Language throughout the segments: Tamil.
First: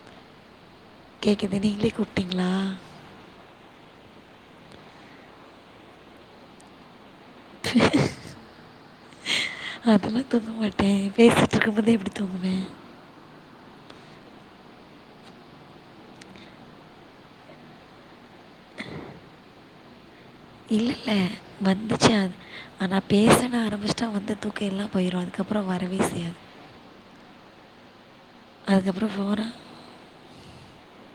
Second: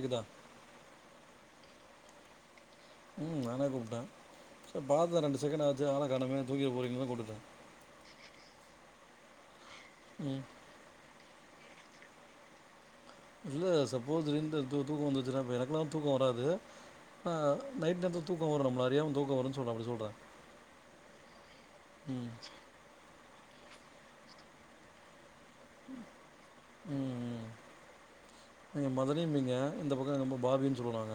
இதுதா கேக்குது நீங்களே கூப்டீங்களா ம் நாந்தா கூப்ட சேரி பாத்த ரெண்டு செகண்ட் ஆச்சு ஆள காணமே தூங்கிற போறீங்களோன்னு தா கூப்டுட்ட அதெல்லா ம் தூங்க மாட்ட பேசிட்ருக்கும் போதே எப்டி தூங்குவ இல்ல சப்போஸ் இருந்த தூ தூக்கோ வந்துருச்சுன்னா இப்ப எனக்கெல்லாம் தூக்கோ வராது ஆ நைட் நேரத்துல தூக்கோ வரு நம்ள அறியாம தூக்கோ வருன் சொல்ற அப்டி சொல்ற இல்ல இல்ல வந்துச்சு அத் ஆனா பேசனு ஆரம்பிச்சிட்டா வந்த தூக்கோ எல்லா போயிரு அதுக்கப்புறோ வரவே செய்யாது ம் நீங்க அதுக்கப்புறம் ஃபோனா மதனிம்பீங்க இந்த பக்கோ என்னமோ பாபின் சொல்லுறாங்க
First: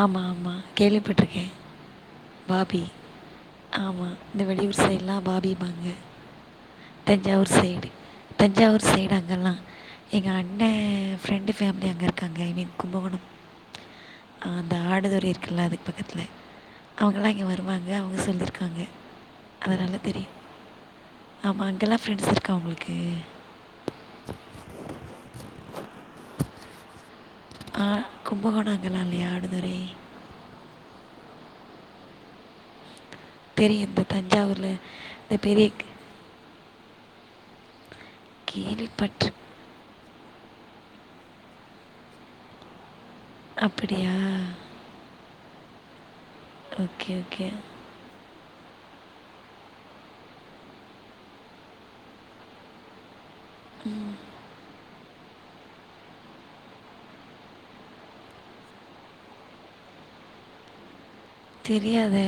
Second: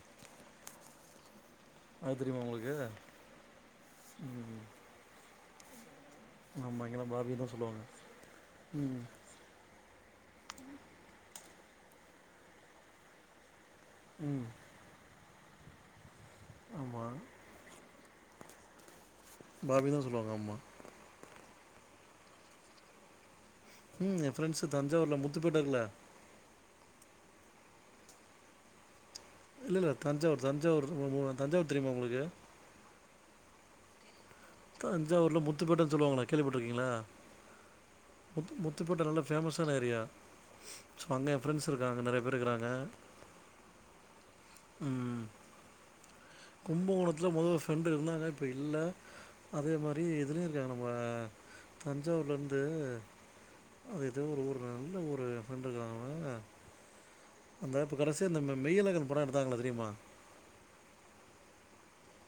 ஆமா ஆமா கேள்விப்பட்ருக்க அது தெரியுமா உங்களுக்கு பாபி ஆமா இந்த ம் வெளியூர் சைடுலா பாபிம்பாங்க ஆமா இங்கெல்லா பாபின்னு தஞ்சாவூர் தா சொல்லுவாங்க சைடு தஞ்சாவூர் ம் சைடு அங்கெல்லா எங்க அண்ண ஃப்ரெண்டு ஃபேமிலி அங்க இருக்காங்க ஐ மீன் கும்பகோணம் ம் ஆ அந்த ஆடுதுறை இருக்குல்ல அதுக் பக்கத்துல ஆமா அவங்கல்லா இங்க வருவாங்க அவுங்க சொல்லிருக்காங்க பாபி தா அதனா தெரியு சொல்லுவாங்க ஆமா ஆமா அங்கெல்லா ஃப்ரெண்ட்ஸ் இருக்கா உங்களுக்கு ம் எ ஃப்ரெண்ட்ஸு தஞ்சாவூர்ல முத்துபேட்ட இருக்குல்ல ஆ கும்பகோணோ அங்கல்லா இல்லியா ஆடு இல்ல இல்ல தஞ்சாவூர் தஞ்சாவூர் தஞ்சாவூர் தெரியுமா உங்களுக்கு தெரியு இந்த தஞ்சாவூர்ல இந்த பெரியக்க கேள்விப்பட்ருக்கீங்களா முத்து முத்துப்பேட்ட நல்லா கேள்விப்பட்டு ஃபேமஸ் ட்டன் ஏரியா சோ அங்க எ ஃப்ரெண்ட்ஸ் இருக்காங்க நறையா பேரு இருக்குறாங்க அப்புடியா ம் ஓகே கும்பகோணத்துல ஓகே மொதல்ல ஃப்ரெண்டு இருந்தாங்க இப்போ இல்ல அதே மாரி இதுலியு இருக்காங்க நம்ம தஞ்சாவூர்ல இருந்து அது எதோ ஒரு ஊர்ல எந்த ஊரு ஃப்ரெண்ட் இருக்குறாங்க அந்த இப்ப கடசியா இந்த மெ மெய்யலகன் படோ எடுத்தாங்கள்ல தெரியுமா தெரியாதே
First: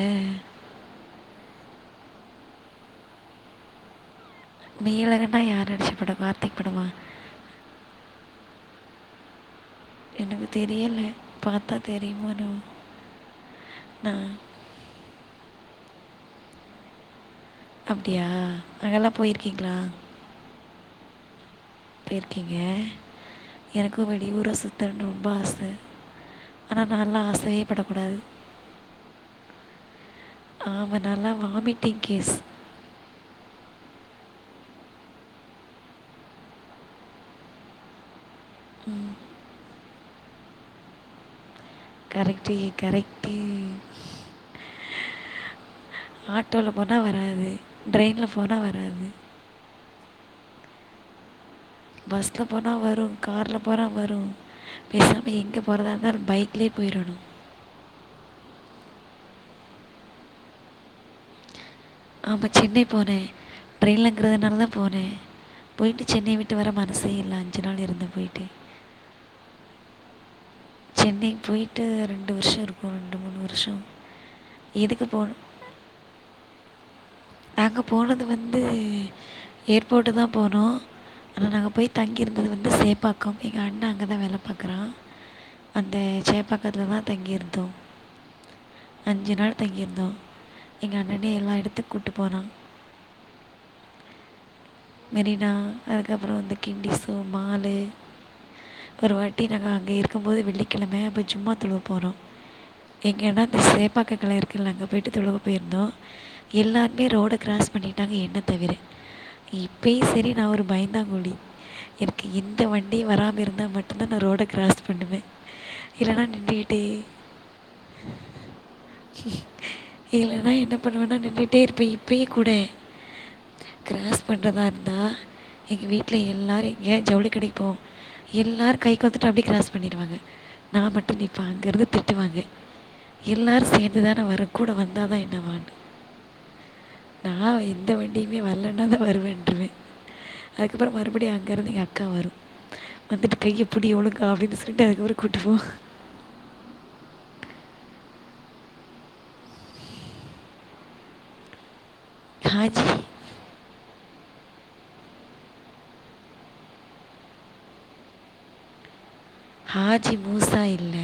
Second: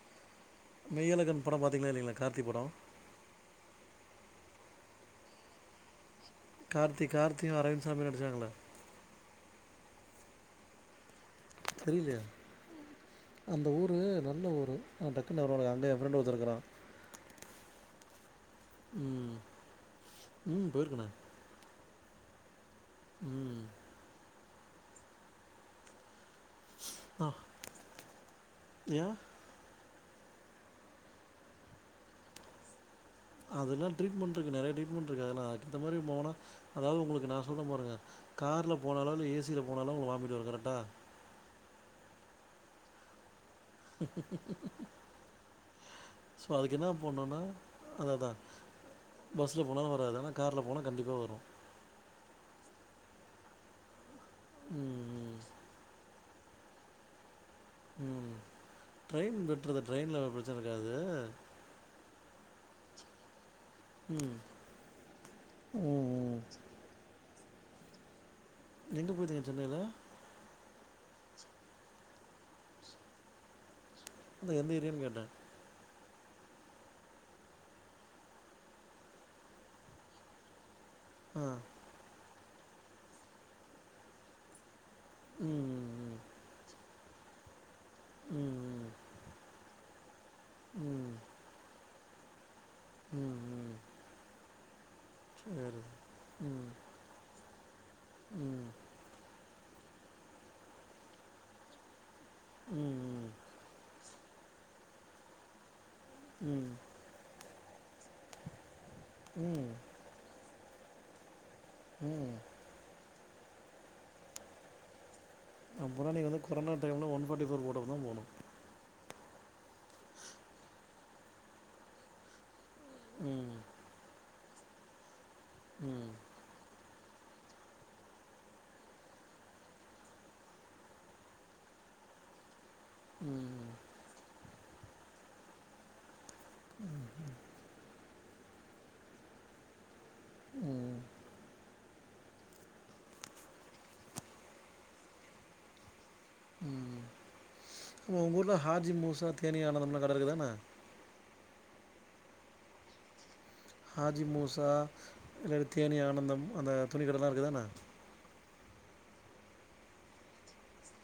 மெய்யலகன் படோ பாத்தீங்களா இல்லீங்களா கார்த்தி படோ மெய்யழகன்னா யார் நடுச்சப் படப்பா கார்த்தி கார்த்தியும் அரவிந்த் சாமியு நடிச்சாங்கல்ல எனக்கு தெரியல பாத்தா தெரியலையா தெரியுமோ என்னவோ அந்த ஊரு நான் நல்ல ஊரு ஆ டக்குன்னு வரமாட்டேங்குது அங்க என் ஃப்ரெண்டு ஒருத்தன் இருக்கறா அப்டியா அங்கெல்லா ம் போயிருக்கீங்களா ம் போயிருக்கனே போயிருக்கீங்க ம் எனக்கும் வெளியூர சுத்தனு ரொம்ப ஆச ஆனா நால்லா ஆசையே படக் கூடாது ஏ ஆமா நாலா வாமிட்டிங் கேஸ் அதெலா ட்ரீட்மென்ட் இருக்கு நெறைய ட்ரீட்மென்ட் இருக்கு அதல்லா அதுகேத்த மாரி போனா அதாவது உங்களுக்கு நா சொல்றம்பாருங்க கார்ல போனாலோ இல்ல ஏசில போனாலோ உங்க வாமிட் வரும் கரக்டா கரெக்ட்டு கரெக்ட்டு ஸோ ஆட்டோல அதுக்கு என்ன போனா பண்ணணும்னா வராது டிரென்ல போனா வராது பஸ்ல போனாலு வராது ஆனா கார்ல போனா கண்டிப்பா வரும் பஸ்ல போனா வரும் கார்ல போனா வரும் பேசாம ம் எங்க போறதா இருந்தாலு பைக்லயே போயிரணும் ம் ட்ரெயின் பெட்டுறதா ட்ரெயின்ல அவ்ளோ பிரச்சன இருக்காது ஆமா சென்னை போனே ம் ட்ரெயினில்ங்கறதுனால தா போனே போயிட்டு ம் சென்னை ம் விட்டு விட்டு வர மனசே இல்ல அஞ்சு நாள் இருந்து போய்ட்டே எங்க போயி தங்கிட்டு இருந்தல்ல சென்னைக்கு போய்ட்டு ரெண்டு வருஷோ இருக்கும் ரெண்டு மூணு வருஷோ எந்த ஏரியான் கேட்டன் நாங்க போனது வந்து ஏர்போட்டு தா போனோ ஆ ஆனா நாங்க போய் தங்கிருந்தது வந்து சேப்பாக்கொம் எங்க அண்ண அங்க தா வேல பாக்குறா அந்த ம் சேப்பாக்கத்துல தா தங்கி இருந்தோ ம் அஞ்சு நாள் தங்கியிருந்தோ ம் எங்க ம் அண்ணனே எல்லா எடத்துக் கூட்டு போனா ம் ம் மெரினா சரி அதுக்கப்பறோ வந்து ம் கிண்டி ஸூ மாலு ம் ஒரு வாட்டி நாங்க அங்க இருக்கும் போது வெள்ளிக்கெழம போய் சும்மா துலுவ போனோ ம் எங்கன்னா அந்த சேப்பாக்கத்தில இருக்கு இல்ல அங்க போயிட்டு தொழக போயிந்தோ ம் எல்லா பே ரோட க்ராஸ் பண்ணிட்டாங்க என்னத் தவிர ம் ம் இப்பயு சரி நா ஒரு பயந்தாங்ககோழி எனக்கு ம் இ எந்த வண்டியு வராம இருந்தா மட்டுந்தா நா ரோட கிராஸ் பண்ணுவே அப்பன்னா நீ வந்து கொரோணா டைம்ல் ஒன்ஃபாட்டி ஃபோர் போட்டப்ப தா போணும் இல்லன்னா என்ன பண்ணுவேன்னா நின்னுட்டே இருப்பே இப்பயே கூட ம் கிராஸ் பண்றதா இருந்தா எங்க ம் வீட்ல எல்லாரையு ஏ ஜவுளி கடைக்கு போம் எல்லாரும் கை கொத்துட்டு அப்டியே கிராஸ் பண்ணிடுவாங்க நா மட்டும் நிப்ப அங்க இருந்து திட்டுவாங்க ம் எல்லாரும் சேந்துதான வற கூட வந்தாதா என்னவான்னு நா எந்த வண்டியுமே வரலன்னா தா வருவேன்றுவே அதுக்கப்பறோ ம் மறுபடி அங்க இருந்து எங்க அக்கா வரும் வந்துட்டு கைய புடி ஒழுங்கா அப்டின்னு சொல்ட்டு அதுக்கப்பறோ கூட்டுபோகும் ம் ஆ உங்க ஊர்ல ஹாஜிமூசா தேனீ ஆனந்தம்ல்லா கட இருக்குதான [unintelligible] ஹாஜி மூசா இல்ல தேனி ஆனந்தம் அந்த துணி கடலா இருக்குதானா ஹாஜி மூசா இல்ல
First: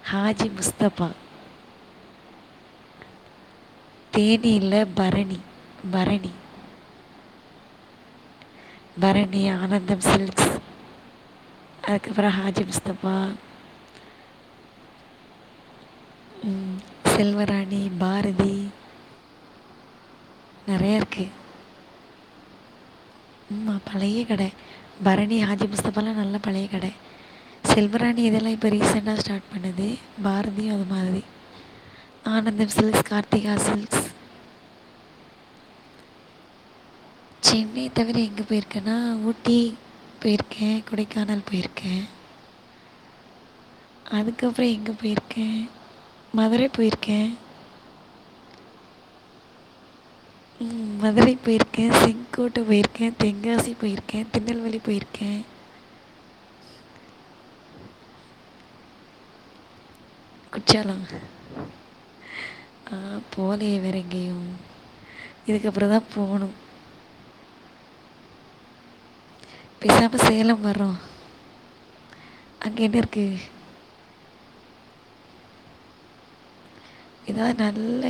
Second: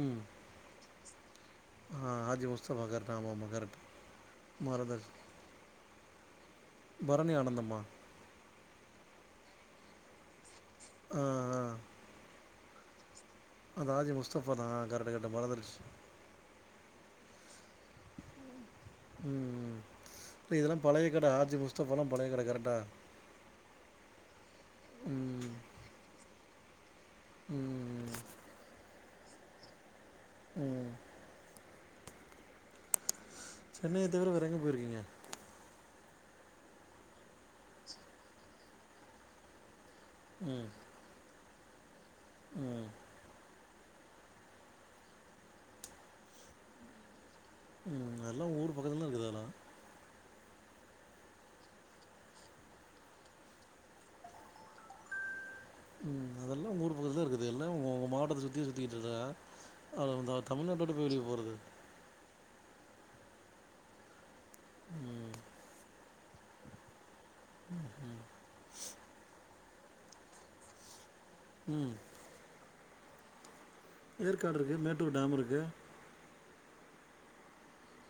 ம் ஹாஜி முஸ்தபா ஆ ஆஜி முஸ்தப கரெக்ட் ஆம ஆமா கரெக்ட் தேனீல மறந்துருச்சு பரணி பரணி பரணி ஆனந்தம்மா பரணி ஆனந்தம் சில்க்ஸ் ஆ ஆ அதுக்கப்புற ஹாஜி முஸ்தப்பா அ ஹாஜி முஸ்தஃபா தா கரக்ட்டு கரக்ட்டு மறந்துருச்சு ம் செல்வராணி பாரதி ம் ம் இதெல்லா நிறைய பழைய கடை இருக்குது ஹாஜி முஸ்தபல்லா பழைய கட கரெட்டா ம்மா பழைய கட பரணி ம் ஹாஜி முஸ்தபலா நல்ல பழைய கடை ம் செல்வராணி இதெல்லா இப்ப ரீசெண்டா ஸ்டார்ட் பண்ணது பாரதியு அது ம் மாரி ஆனந்தம் சில்ஸ் கார்த்திகா சில்ஸ் இத தவிர வேற எங்க போயிருக்கீங்க சென்னை தவிர எங்கே போயிருக்கேன்னா ஊட்டி ம் போயிருக்கே கொடைக்கானல் போயிருக்கே ம் அதுக்கப்புற எங்கே போயிருக்கே மதுர போயிருக்கே ம் அதெல்லா ஊர் பக்கத்துலா இருக்குது இது எல்லா ம் மதுர போயிருக்கே செங்கோட்டை போயிருக்கே தெங்காசி போயிருக்கே திருநல்வேலி போயிருக்கே ம் அதெல்லா உங்க ஊர் பக்கத்துலதா இருக்குது எஎல்லா உ உங்க மாவட்டத்த சுத்தி சுத்திட்டு இருக்க அழவந்த குற்றால ஹ போலயே வேற எங்கயு ம் இதுக்கப்புற தா போணு ம் ம் பேசாம சேலம் வர்றோ ம் அங்க என்ன இருக்கு ஏற்காடு இருக்கு மேட்டூர் டாம் இருக்கு எதாவது நல்ல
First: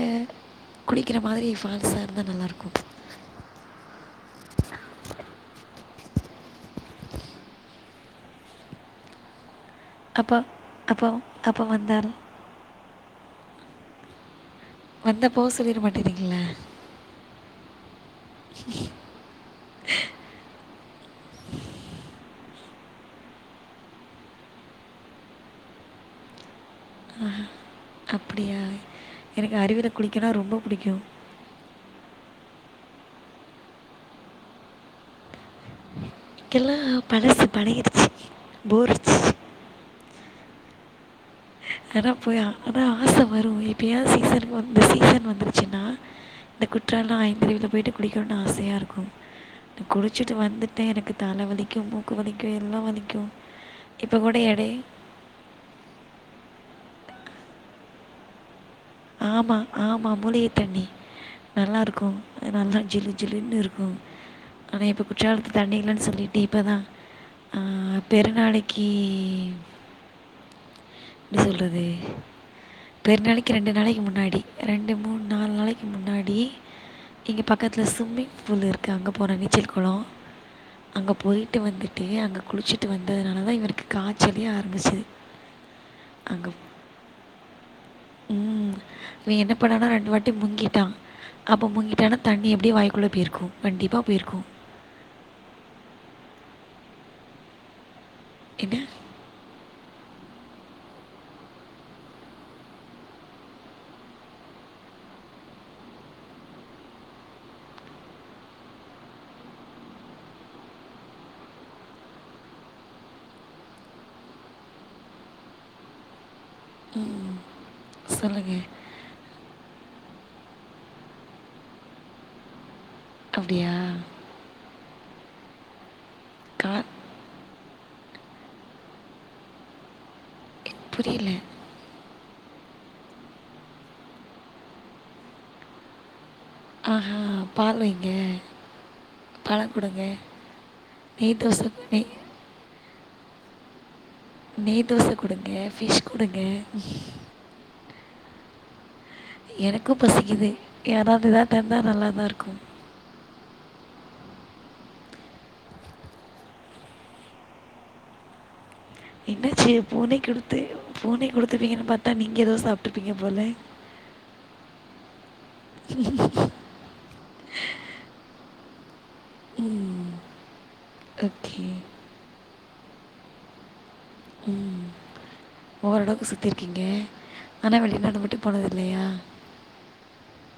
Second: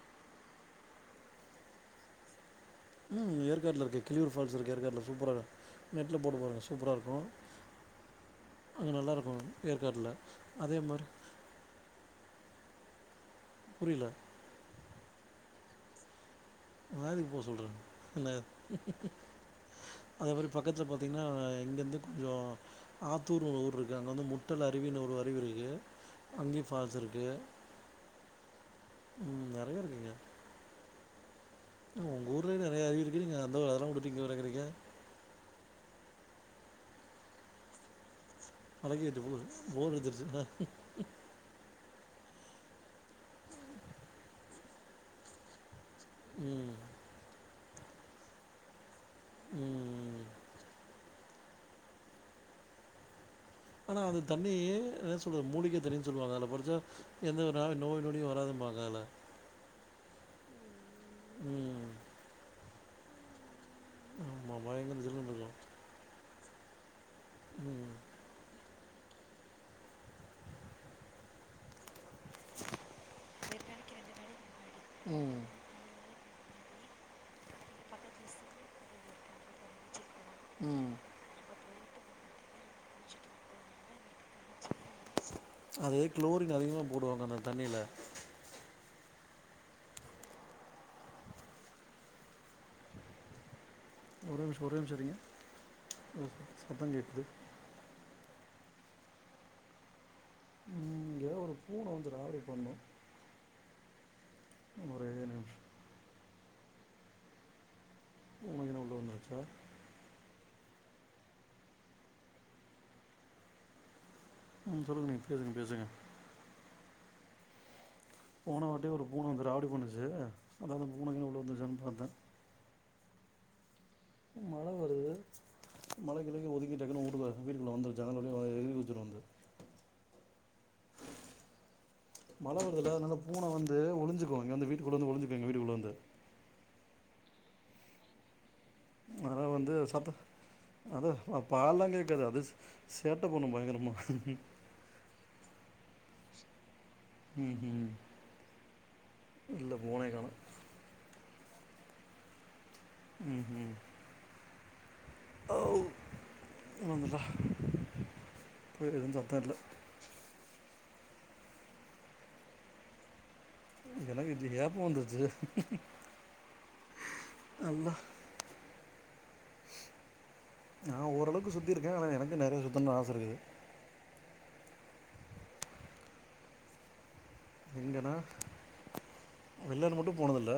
குளிக்கிற மாரி ஃபால்ஸா இருந்தா நல்லாயிருக்கு ம் ஏற்காட்ல இருக்கு கிளியூர் ஃபால்ஸ் இருக்கு ஏற்காட்டல சூப்பார நெட்ல போட்டு பாருங்க சூப்பர இருக்கு அங்க நல்லாயிருக்கு ஏற்காட்ல அப்போ அதே மாரி அப்போ அப்போ வந்தால் புரியல வந்தா போ சொல்லிட மாட்டேறீங்களா நா எதுக்கு போ சொல்ற இல்ல அதே மாரி பக்கத்தில பாத்தீங்கன்னா இங்கேருந்து கொஞ்சோ ஆத்தூர்னு ஒரு ஊர் இருக்கு அங்க வந்து முட்டல் அருவினு ஒரு அருவி இருக்கு அங்கயு ஃபால்ஸ் இருக்குது அப்படியா ம் எனக்கு நெறைய அருவியில் இருக்குங்க குளிக்கனா ரொம்ப புடிக்கு ஏங்க உங்க ஊர்லயே நெறைய அருவி இருக்கு நீங்க அதெலா வுட்டுட்டு இங்க வரேறீங்க இங்கெல்லா பழசு பழகிடுச்சி பழகிருச்சு ஊரு போர் அடிச்சுருச்சுல கட போய்யா ஆனா ஆச வரு எப்பயாவ சீசனுக்கு இந்த சீசன் வந்துருச்சின்னா இந்த ம் குற்றால ஐந்தருவில போயிட்டு குளிக்கணுனு ஆசையா இருக்கு ம் குளிச்சுட்டு வந்துட்டு எனக்கு தல வலிக்கு மூக்கு வலிக்கு எல்லா வலிக்கு ஆனா அந்த தண்ணியே இன்ன ல்ல மூலிக தண்ணின் சொல்லுவாங்க அல படிச்சா எந்தவிதனா நோய் நொடியு வராதும்பாங்க அல ஆமா ஆமா மூலிக தண்ணி ம் நல்லாருக்கு நல்லா ஜிலு ஜிலுன்னு இருக் கு ஆமாம் ஆனா பயங்கர இப்ப ஜில்லுன்னு இருக்கும் குற்றாலத்து தண்ணி இல்லன்னு சொல்லிட்டு இப்ப தா ம் ஆ பெருநாளைக் கி ப்பிடி சொல்றது பெரு நாளைக்கு ரெண்டு நாளைக்கு முன்னாடி ரெண்டு மூனு நால் நாளைக்கு முன்னாடி இங்க பக்கத்துல ஸ்விம்மிங் ஃபூல் இருக்கு அங்க போன நீச்சல் கொளோ ம் அங்க போய்ட்டு வந்துட்டு அங்க குளிச்சிட்டு வந்ததுனால தா இவருக்கு காய்ச்சலே ஆரபிச்சது அது க்ளோரின் அதிகமாக போடுவாங்க அந்த தண்ணில ம் இவ என்ன பண்ணானா ரெண்டு வாட்டி முங்கிட்டா அப்ப முங்கிட்டானா தண்ணி எப்பிடியு வாய்க்குள்ள போயிருக்கு கண்டிப்பா ஒரே நிமிஷோ ஒரே நிமிஷோ இருங்க ஓகே சத்தோ கேக்து என்ன எதோ ஒரு பூன வந்து ராவுடி பண்ணு ஒரே நிமிஷ் பூன கீன உள்ள வந்திருச்சா ம் சொல்லுங்க நீங் பேசுங்க பேசுங்க ம் போன வாட்டி ஒரு பூன வந்து ராவுடி பண்ணிச்சி அதா அந்த பூன கீன உள்ள வந்துச்சான் பாத்தே அப்டியா ம் மழ வருது மழைக்கிழைக்கி கா ஒதுக்கி டக்குன்னு ஊட்டுகார் வீட்டுக்குள்ள வந்துரு ஜன்னல் வழியா எகிரி குதிச்சுரு வந்து புரியல மழ வருதுல அதனால பூன வந்து ஒழிஞ்சிக்கு இங்க வந்து வீட்டுக்குள்ளந்து ஒழிஞ்சிக்கு எங்க வீட்டுக்குள்ள வந்து ஆஹா பால் வைங்க ஆனா வந்து பழம் சத்த கொடுங்க அது நெய் அ தோசை பால்லா நெய் கேக்காது அது சேட்ட பண்ணு பயங்கரமா நெய் தோச குடுங்க ஃபிஷ் குடுங்க ம் ம் இல்ல எனக்கு பூனைய காணோம் பசிக்குது யாராது எதாது தந்தா நல்லா தா இருக்கு ம் ம் வந்துட்டா என்னாச்சி பூனை குடுத்து பூனை குடுத்துருவீங்கன் பாத்தா நீங்க எதோ சாப்ட்டுப்பீங்க போல எனக்குஞ்ச ஏப்போ வந்துச்சி உஹம் உஹ்ம அல்லா ம் நா ஓரளவுக்கு சுத்திருக்கே ஆனா எனக்கு நெறைய சுத்தனு ஆச இருக்கு ம் ஓரளவுக்கு சுத்திருக்கீங்க எங்கன்னா வெளிநாடு மட்டு போனதில்ல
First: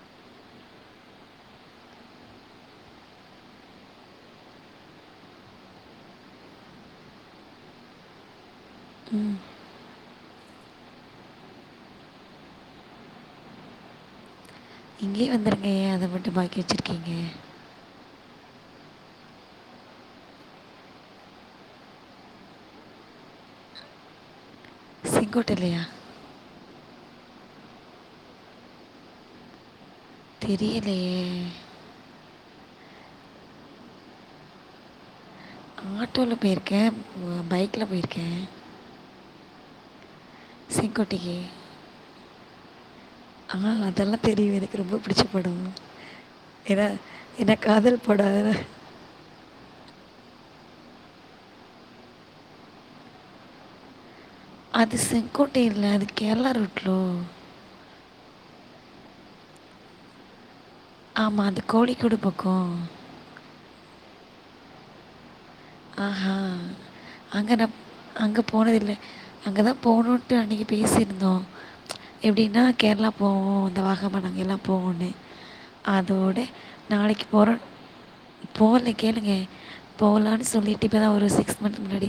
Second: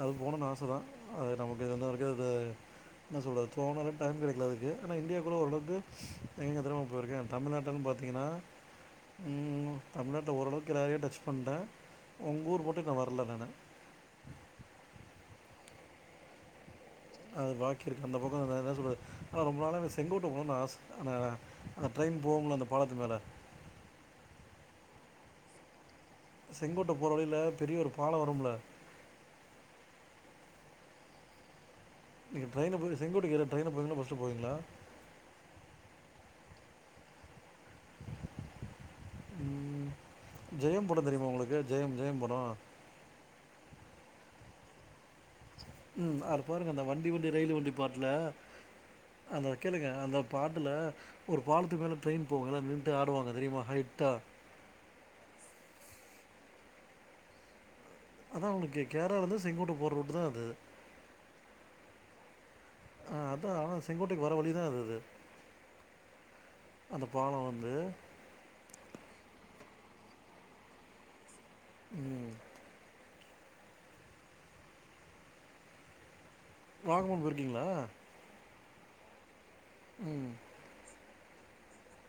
அது போணுன் ஆச தா அது நமக்கு இருந்து வரைக்கு அது என்ன சொல்து தோணலா டைம் கிடைக்கல அதுக்கு ஆனா இந்தியாக்குள்ள ஓளவுக்கு எங்க எங்க தெரிமா போயிருக்கே தமிழ்நாட்டன் பாத்திங்கன்னா ம் தமிழ்நாட்ல ஓரளவுக்கு எல்லாரையு டச் பண்ட்டே உங்க ஊர் மட்டு இன்னு வர்ல நானு இங்கேயே வந்துருங்க ஏ அத மட்டு பாக்கி வெச்சிருக்கீங்க அது பாக்கி இருக்கு அந்த பக்கோ என்ன என்ன சொல்றது ரொம்ப நாளாவே செங்கோட்ட போனுன் ஆச அனா அந்த ட்ரெயின் போம்ல அந்த பாலத்து மேல செங்கோட்டைலயா செங்கோட்ட போற வழில பெரிய ஒரு பாலம் வரும்ல தெரியலயே நீங்க ட்ரெயின்ல போயி செங்கோட்டைக்கு எதுல ட்ரெயின்ல போவீங்களா பஸ்ல போவீங்களா ஆட்டோல போயிருக்க பைக்ல போயிருக்க ஜெயம் படோ தெரியுமா செங்கோட்டைக்கு உங்களுக்கு ஜெயம் ஜெயம் படொ ஆ அதெல்லா தெரியு எனக் ரொம்ப புடிச்ச படொ ம். அது பாருங்க அந்த ஏன்னா வண்டி வண்டி ஏன்னா காதல் படொ அதா அத கேளுங்க அந்த பாட்டுல ஒரு பாலத்து மேல ட்ரெயின் போகுல்ல நின்ட்டு ஆடுவாங்க தெரியுமா ஹைட்டா அது செங்கோட்டை இல்ல அது கேரளா ரூட்லோ அதா உங்களுக்கு கேரளா இருந்து செங்கோட்ட போற ரூட்டு தா அது ஆமா அது கோழிக்கூடு பக்கோ ஆ அதா ஆனா செங்கோட்டைக்கு வர வழிதா அதுது அந்த பாலொ வந்து அங்க போனதில்ல அங்க தா போணுன்ட்டு அன்னைக்கு பேசியிருந்தோ ம். எப்டின்னா கேர்ளா போவோ அந்த வாகமான் அங்க எல்லா போவோன்னு அதோட வாகமன் நாளைக்கு போறோ போயிருக்கீங்களா? போகல கேளுங்க ம். போகலானு சொல்லிட்டு இப்பதா ஒரு சிக்ஸ் மந்த் முன்னாடி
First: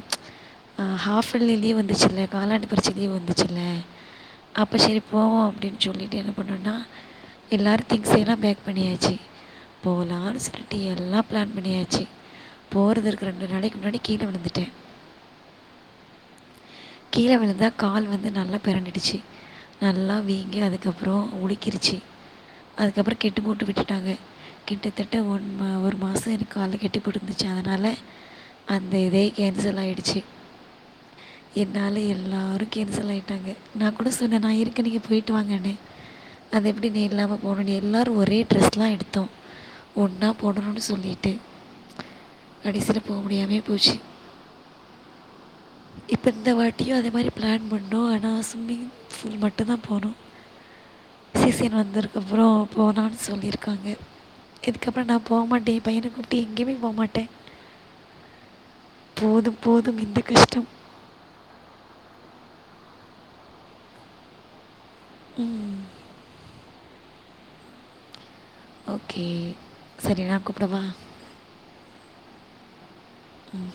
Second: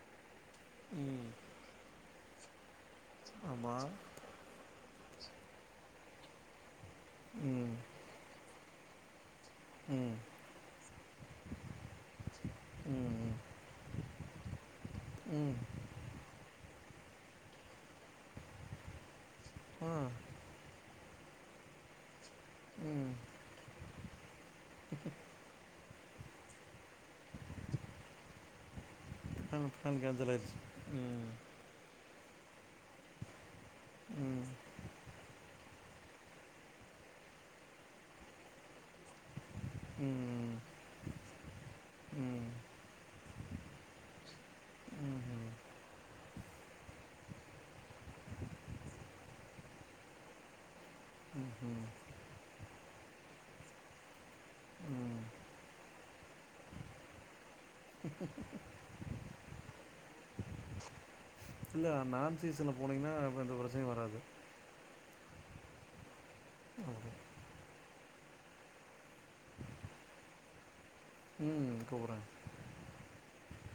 ம். ஹாஃப் எர்லி லீவ் வந்துச்சுல்ல காலாண்டு பரிச்ச லீவ் வந்துச்சுல்ல ஆமா. அப்போ சரி போவோ அப்டின் சொல்லிட்டு என்ன பண்ணோனா ம். எல்லாரு திங்ஸ் எல்லா பேக் பண்ணியாச்சு ம். போலான் சொல்ட்டு எல்லா பிளான் பண்ணியாச்சு போறதற் ம். ரெண்டு நாளைக்கு முன்னாடி கீழ விழுந்துட்ட ம் கீழ விழுந்தா கால் வந்து நல்லா பெரண்டுடுச்சு ஆ. நல்லா வீ வீங்கி அதுக்கப்றோ உலுக்கிருச்சு ம். அதுகப்றோ கட்டு போட்டு விட்டுட்டாங்க கிட்டத்தட்ட ஒன் ஒரு மாசொ எனக்கு கால்ல கெட்டி போட்ருந்துச்சு அதனால அந்த இதே ஆ ப்ளான் கேன்சல் ஆயிடுச்சு ம் என்னால எல்லாரு கேன்சல் ஆய்ட்டாங்க நா கூட சொன்ன ம். நா இருக்கே நீங்க போய்ட்டு வாங்கன்னு அது எப்டி நீ இல்லாம போனு எல்லாரு ஒரே ட்ரெஸ்லா எடுத்தோ ஒன்னா ம். போடணுனு சொல்லிட்டு ம். கடைசில போ முடியாமயே போச்சு ம்ஹ்ம். இப்ப இந்த வாட்டியு அதே மாரி ப்ளான் பண்ணோ ஆனா ஸ்விமிங் ஃபூல் மட்டு தா போனோ ம்ஹ்ம். சீசன் ம். வந்துருக் அப்புறோ போலான் சொல்லிர்க்காங்க ம் இதுக்கப்பறோ நா ம் போ மாட்டே எ பையனக் கூப்டு எங்கயுமே போ மாட்ட போதும் போதும் இந்த கஷ்டம் இல்ல நான் சீசன்ல போனீங்கன்னா அப்ப எந்த பிரச்சனையு வராது ம் ஓகே ஓகே சரி நா கூப்படவா ம் கூப்பற ம்